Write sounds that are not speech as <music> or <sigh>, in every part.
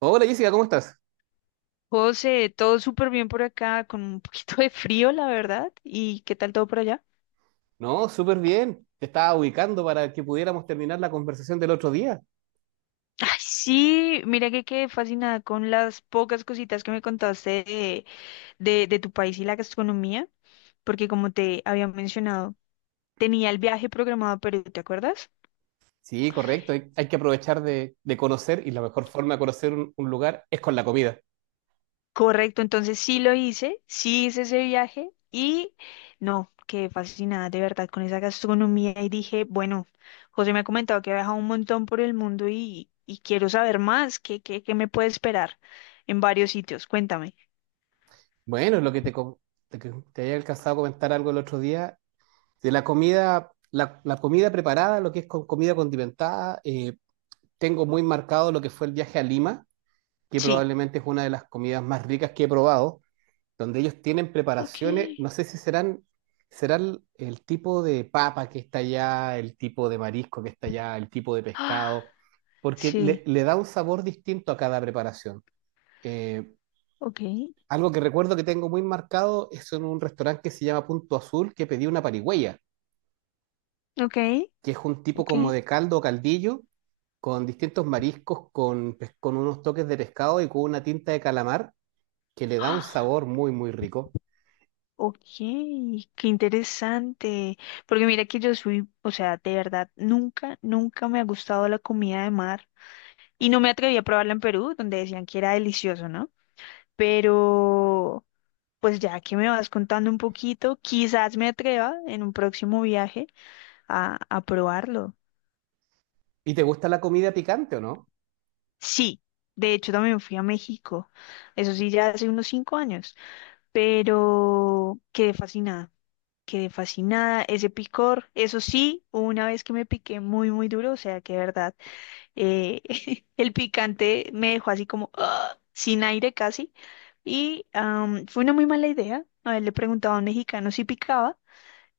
Hola Jessica, ¿cómo estás? José, todo súper bien por acá, con un poquito de frío, la verdad. ¿Y qué tal todo por allá? No, súper bien. Te estaba ubicando para que pudiéramos terminar la conversación del otro día. Ay, sí, mira que quedé fascinada con las pocas cositas que me contaste de tu país y la gastronomía, porque como te había mencionado, tenía el viaje programado a Perú, ¿te acuerdas? Sí, correcto. Hay que aprovechar de conocer, y la mejor forma de conocer un lugar es con la comida. Correcto, entonces sí lo hice, sí hice ese viaje y no, quedé fascinada de verdad con esa gastronomía y dije, bueno, José me ha comentado que ha viajado un montón por el mundo y quiero saber más, ¿qué me puede esperar en varios sitios? Cuéntame. Bueno, lo que te, co- te, que te había alcanzado a comentar algo el otro día de la comida, la comida preparada, lo que es con comida condimentada. Tengo muy marcado lo que fue el viaje a Lima, que Sí. probablemente es una de las comidas más ricas que he probado. Donde ellos tienen Ok. preparaciones, no sé si serán, será el tipo de papa que está allá, el tipo de marisco que está allá, el tipo de Ah, pescado, porque sí. le da un sabor distinto a cada preparación. Eh, Ok. Algo que recuerdo que tengo muy marcado es en un restaurante que se llama Punto Azul, que pedí una parigüeya, Ok. que es un tipo Ok. como de caldo o caldillo, con distintos mariscos, con unos toques de pescado y con una tinta de calamar, que le da un Ah, sabor muy, muy rico. ok, qué interesante. Porque mira que yo soy, o sea, de verdad, nunca, nunca me ha gustado la comida de mar. Y no me atreví a probarla en Perú, donde decían que era delicioso, ¿no? Pero, pues ya que me vas contando un poquito, quizás me atreva en un próximo viaje a probarlo. ¿Y te gusta la comida picante o no? Sí, de hecho también fui a México, eso sí, ya hace unos 5 años, pero quedé fascinada, ese picor, eso sí, hubo una vez que me piqué muy, muy duro, o sea que de verdad, eh, <laughs> el picante me dejó así como ¡ah! Sin aire casi. Y fue una muy mala idea. A él le preguntaba a un mexicano si picaba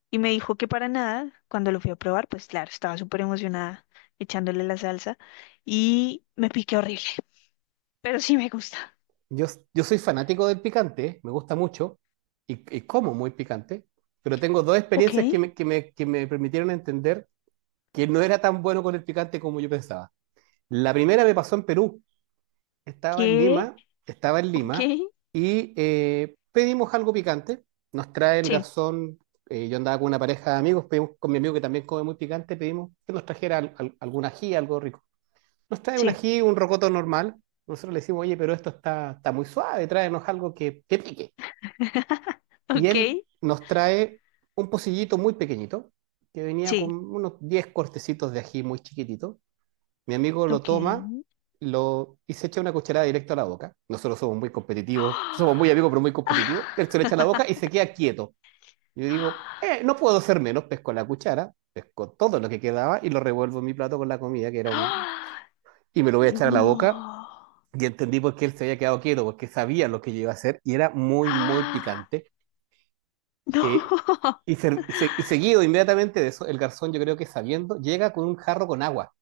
y me dijo que para nada. Cuando lo fui a probar, pues claro, estaba súper emocionada echándole la salsa y me piqué horrible, <laughs> pero sí me gusta. Yo, yo soy fanático del picante, me gusta mucho y como muy picante, pero tengo dos Ok, experiencias que que me permitieron entender que no era tan bueno con el picante como yo pensaba. La primera me pasó en Perú. Estaba en ¿qué? Lima, estaba en Ok, Lima y pedimos algo picante. Nos trae el sí, garzón, yo andaba con una pareja de amigos, pedimos con mi amigo que también come muy picante, pedimos que nos trajera algún ají, algo rico. Nos trae un sí. ají, un rocoto normal. Nosotros le decimos, oye, pero esto está, está muy suave, tráenos algo que pique. <laughs> Y Ok, él nos trae un pocillito muy pequeñito, que venía con sí, unos 10 cortecitos de ají muy chiquitito. Mi amigo lo ok. toma lo, y se echa una cucharada directo a la boca. Nosotros somos muy competitivos, somos muy amigos, <gasps> pero muy competitivos. Él se lo echa a la boca Ah. y se <laughs> queda quieto. Yo digo, no puedo ser menos, pesco la cuchara, pesco todo lo que quedaba y lo revuelvo en mi plato con la comida, que era un... Y me lo voy a echar a la boca. No. Y entendí por qué él se había quedado quieto, porque sabía lo que yo iba a hacer y era muy, muy Ah, picante. Eh, no. y, y <laughs> seguido inmediatamente de eso, el garzón, yo creo que sabiendo, llega con un jarro con agua.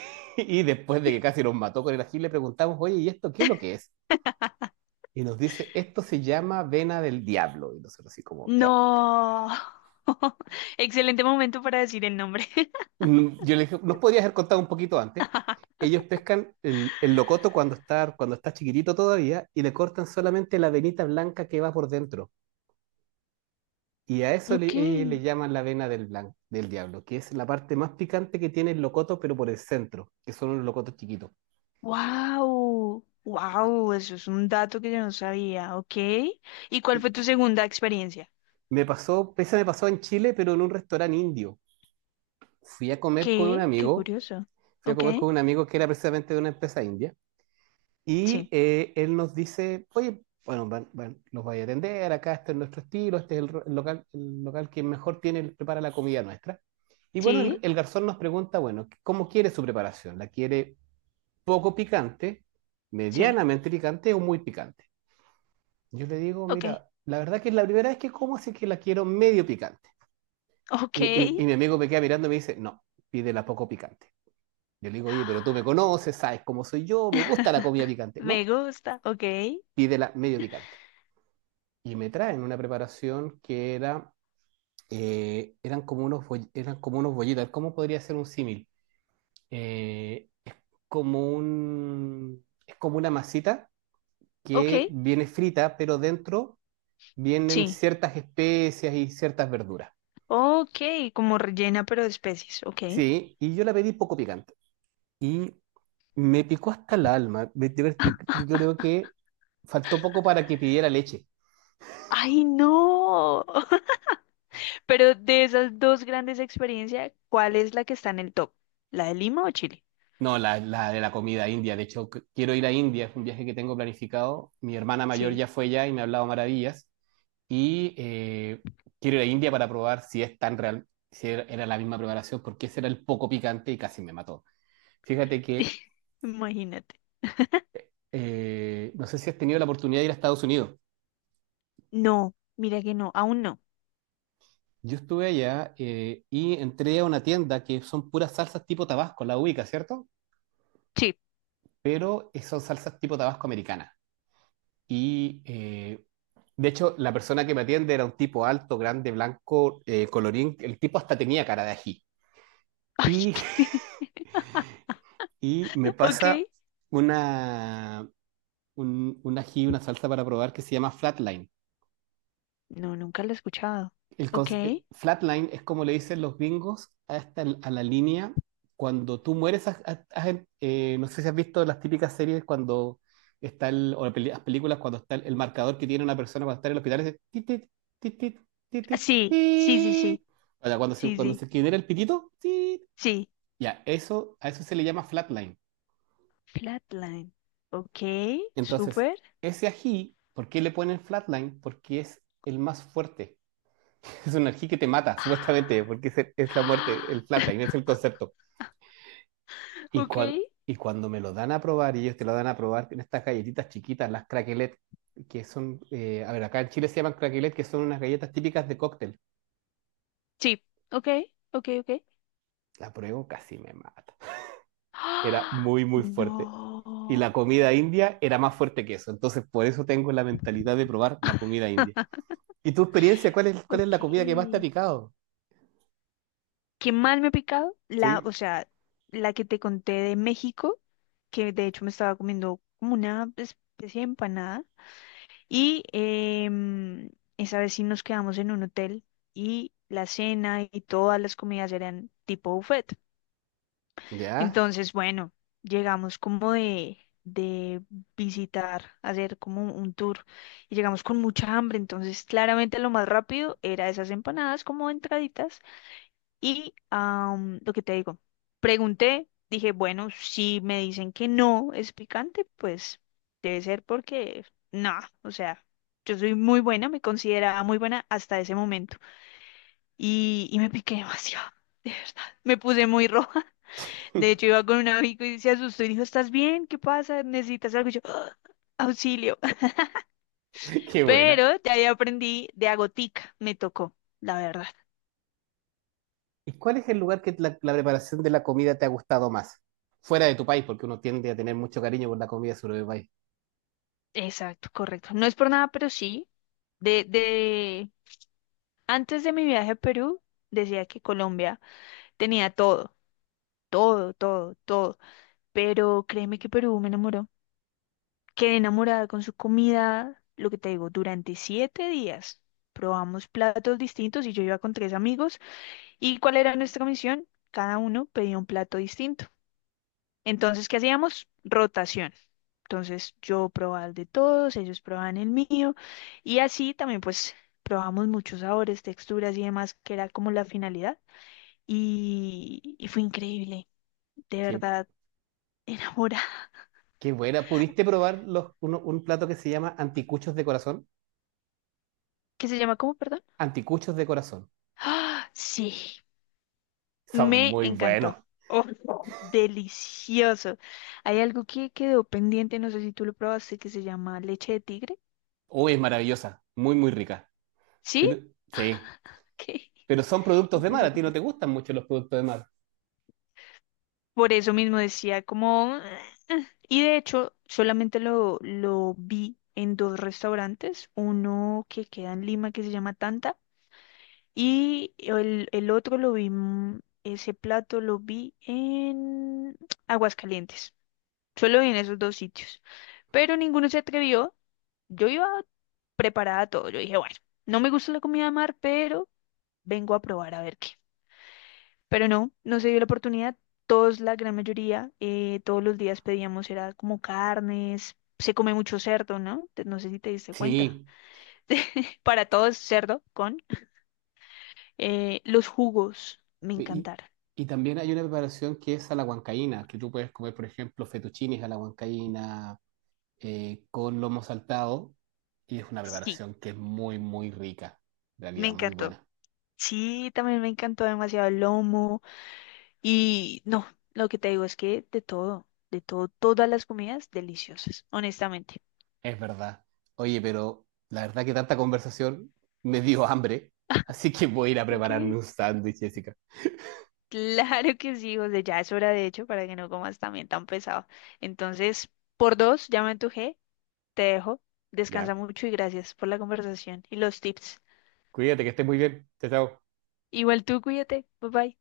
<laughs> Y después de que casi nos mató con el ají, le preguntamos, oye, ¿y esto qué es lo que es? Y nos dice, esto se llama vena del diablo. Y nosotros así como, ¿qué? No. <laughs> Excelente momento para decir el nombre. <laughs> Yo le dije, ¿nos podías haber contado un poquito antes? Ellos pescan el locoto cuando está chiquitito todavía y le cortan solamente la venita blanca que va por dentro. Y a eso Ok. le, le llaman la vena del diablo, que es la parte más picante que tiene el locoto, pero por el centro, que son los locotos chiquitos. Wow. Wow, eso es un dato que yo no sabía, ¿ok? ¿Y cuál Y fue tu segunda experiencia? me pasó, pese me pasó en Chile, pero en un restaurante indio. Fui a comer con un ¿Qué? Qué amigo, curioso. fui a ¿Ok? comer con un amigo que era precisamente de una empresa india, y Sí, él nos dice, oye, bueno, los voy a atender, acá este es nuestro estilo, este es el local que mejor tiene, prepara la comida nuestra. Y bueno, sí, el garzón nos pregunta, bueno, ¿cómo quiere su preparación? ¿La quiere poco picante, sí. medianamente picante o muy picante? Yo le digo, Ok, mira, la verdad que es la primera vez que como, así que la quiero medio picante. ok. Y mi amigo me queda mirando y me dice, no, pídela poco picante. Yo le digo, oye, pero tú me conoces, sabes cómo soy yo, me gusta la comida <laughs> picante. Me No, gusta, ¿ok? pídela medio picante. Y me traen una preparación que era, eran como eran como unos bollitos. ¿Cómo podría ser un símil? Eh, Como un, es como una masita ¿Ok? que viene frita, pero dentro vienen Sí. ciertas especias y ciertas verduras. Ok, como rellena pero de especies, ¿ok? Sí, y yo la pedí poco picante. Y me picó hasta el alma. Yo, <laughs> yo creo que faltó poco para que pidiera leche. ¡Ay, no! <laughs> Pero de esas dos grandes experiencias, ¿cuál es la que está en el top? ¿La de Lima o Chile? No, la de la comida india. De hecho, quiero ir a India. Es un viaje que tengo planificado. Mi hermana mayor Sí, ya fue ya y me ha hablado maravillas. Y quiero ir a India para probar si es tan real, si era la misma preparación, porque ese era el poco picante y casi me mató. Fíjate que <laughs> imagínate. No sé si has tenido la oportunidad de ir a Estados Unidos. No, mira que no, aún no. Yo estuve allá y entré a una tienda que son puras salsas tipo Tabasco, la ubica, ¿cierto? Sí. Pero son salsas tipo Tabasco americana. Y de hecho, la persona que me atiende era un tipo alto, grande, blanco, colorín. El tipo hasta tenía cara de ají. Y, <laughs> <laughs> y me Ay, ¿qué? pasa Ok. una, un ají, una salsa para probar que se llama Flatline. No, nunca lo he escuchado. Ok. Flatline es como le dicen los gringos a, a la línea cuando tú mueres. No sé si has visto las típicas series cuando está el, o las películas cuando está el marcador que tiene una persona cuando está en el hospital. Es tit, tit, tit, tit, tit, Ah, tit, sí, sí, sí, tit. sí, O sea, sí, cuando sí, se genera el pitito, tit. sí. Ya, eso, a eso se le llama flatline. Flatline. Ok, Entonces, súper. ese ají, ¿por qué le ponen flatline? Porque es el más fuerte. Es una energía que te mata, supuestamente, Ah. porque es la muerte, el plata, y ese es <gasps> el concepto. Y, Ok. Y cuando me lo dan a probar, y ellos te lo dan a probar en estas galletitas chiquitas, las craquelet, que son, a ver, acá en Chile se llaman craquelet, que son unas galletas típicas de cóctel. Sí, ok, ok, ok. <gasps> La pruebo, casi me mata. Era Ah, muy, muy fuerte. no. Y la comida india era más fuerte que eso. Entonces, por eso tengo la mentalidad de probar la comida india. <laughs> ¿Y tu experiencia? ¿Cuál es la Ok. comida que más te ha picado? Que más me ha picado, la, o ¿Sí? sea, la que te conté de México, que de hecho me estaba comiendo como una especie de empanada. Y esa vez sí nos quedamos en un hotel y la cena y todas las comidas eran tipo buffet. ¿Ya? Entonces, bueno, llegamos como de visitar, hacer como un tour y llegamos con mucha hambre. Entonces, claramente lo más rápido era esas empanadas como entraditas y lo que te digo, pregunté, dije, bueno, si me dicen que no es picante, pues debe ser porque no, o sea, yo soy muy buena, me consideraba muy buena hasta ese momento. Y me piqué demasiado, <laughs> de verdad. Me puse muy roja. <laughs> De hecho, <laughs> iba con un amigo y se asustó y dijo, ¿estás bien? ¿Qué pasa? ¿Necesitas algo? Y yo, <gasps> "¡Ah, auxilio!" <laughs> Qué buena. Pero ya ahí aprendí de agotica, me tocó, la verdad. ¿Y cuál es el lugar que la preparación de la comida te ha gustado más? Fuera de tu país, porque uno tiende a tener mucho cariño por la comida de su propio país. Exacto, correcto. No es por nada, pero sí. De, de, Antes de mi viaje a Perú, decía que Colombia tenía todo, todo, todo, todo. Pero créeme que Perú me enamoró. Quedé enamorada con su comida, lo que te digo, durante 7 días. Probamos platos distintos y yo iba con tres amigos. ¿Y cuál era nuestra misión? Cada uno pedía un plato distinto. Entonces, ¿qué hacíamos? Rotación. Entonces, yo probaba el de todos, ellos probaban el mío. Y así también, pues, probamos muchos sabores, texturas y demás, que era como la finalidad. Y fue increíble, de Qué, verdad, <laughs> enamorada. Qué buena. ¿Pudiste probar un plato que se llama anticuchos de corazón? ¿Qué se llama? ¿Cómo, perdón? Anticuchos de corazón. ¡Ah! Sí, Son me muy encantó. buenos. Oh, <laughs> delicioso. Hay algo que quedó pendiente, no sé si tú lo probaste, que se llama leche de tigre. Uy, es maravillosa. Muy, muy rica. ¿Sí? Pero, <laughs> sí. Ok. Pero son productos de mar. Ese A que ti no pa- te gustan mucho los productos de mar. Por eso mismo decía como "ah". Y de hecho, solamente lo vi en dos restaurantes, uno que queda en Lima que se llama Tanta. Y el otro lo vi, ese plato lo vi en Aguascalientes. Solo vi en esos dos sitios. Pero ninguno se atrevió. Yo iba preparada a todo. Yo dije, bueno, no me gusta la comida de mar, pero vengo a probar a ver qué. Pero no, no se dio la oportunidad. Todos, la gran mayoría, todos los días pedíamos, era como carnes. Se come mucho cerdo, ¿no? No sé si te diste cuenta. Sí. <laughs> Para todos, cerdo con los jugos. Me Y, encantaron. y también hay una preparación que es a la huancaína, que tú puedes comer, por ejemplo, fettuccines a la huancaína con lomo saltado, y es una Sí, preparación que es muy, muy rica, en me realidad, muy encantó. buena. Sí, también me encantó demasiado el lomo. Y no, lo que te digo es que de todo, todas las comidas deliciosas, honestamente. Es verdad. Oye, pero la verdad que tanta conversación me dio hambre, así que voy a ir a Ok, prepararme un <laughs> sándwich, Jessica. claro que sí, José, ya es hora de hecho para que no comas también tan pesado. Entonces, por dos, ya me antojé, te dejo. Descansa Ya, mucho y gracias por la conversación y los tips. cuídate, que estés muy bien. Chao, chao. Igual tú, cuídate. Bye bye.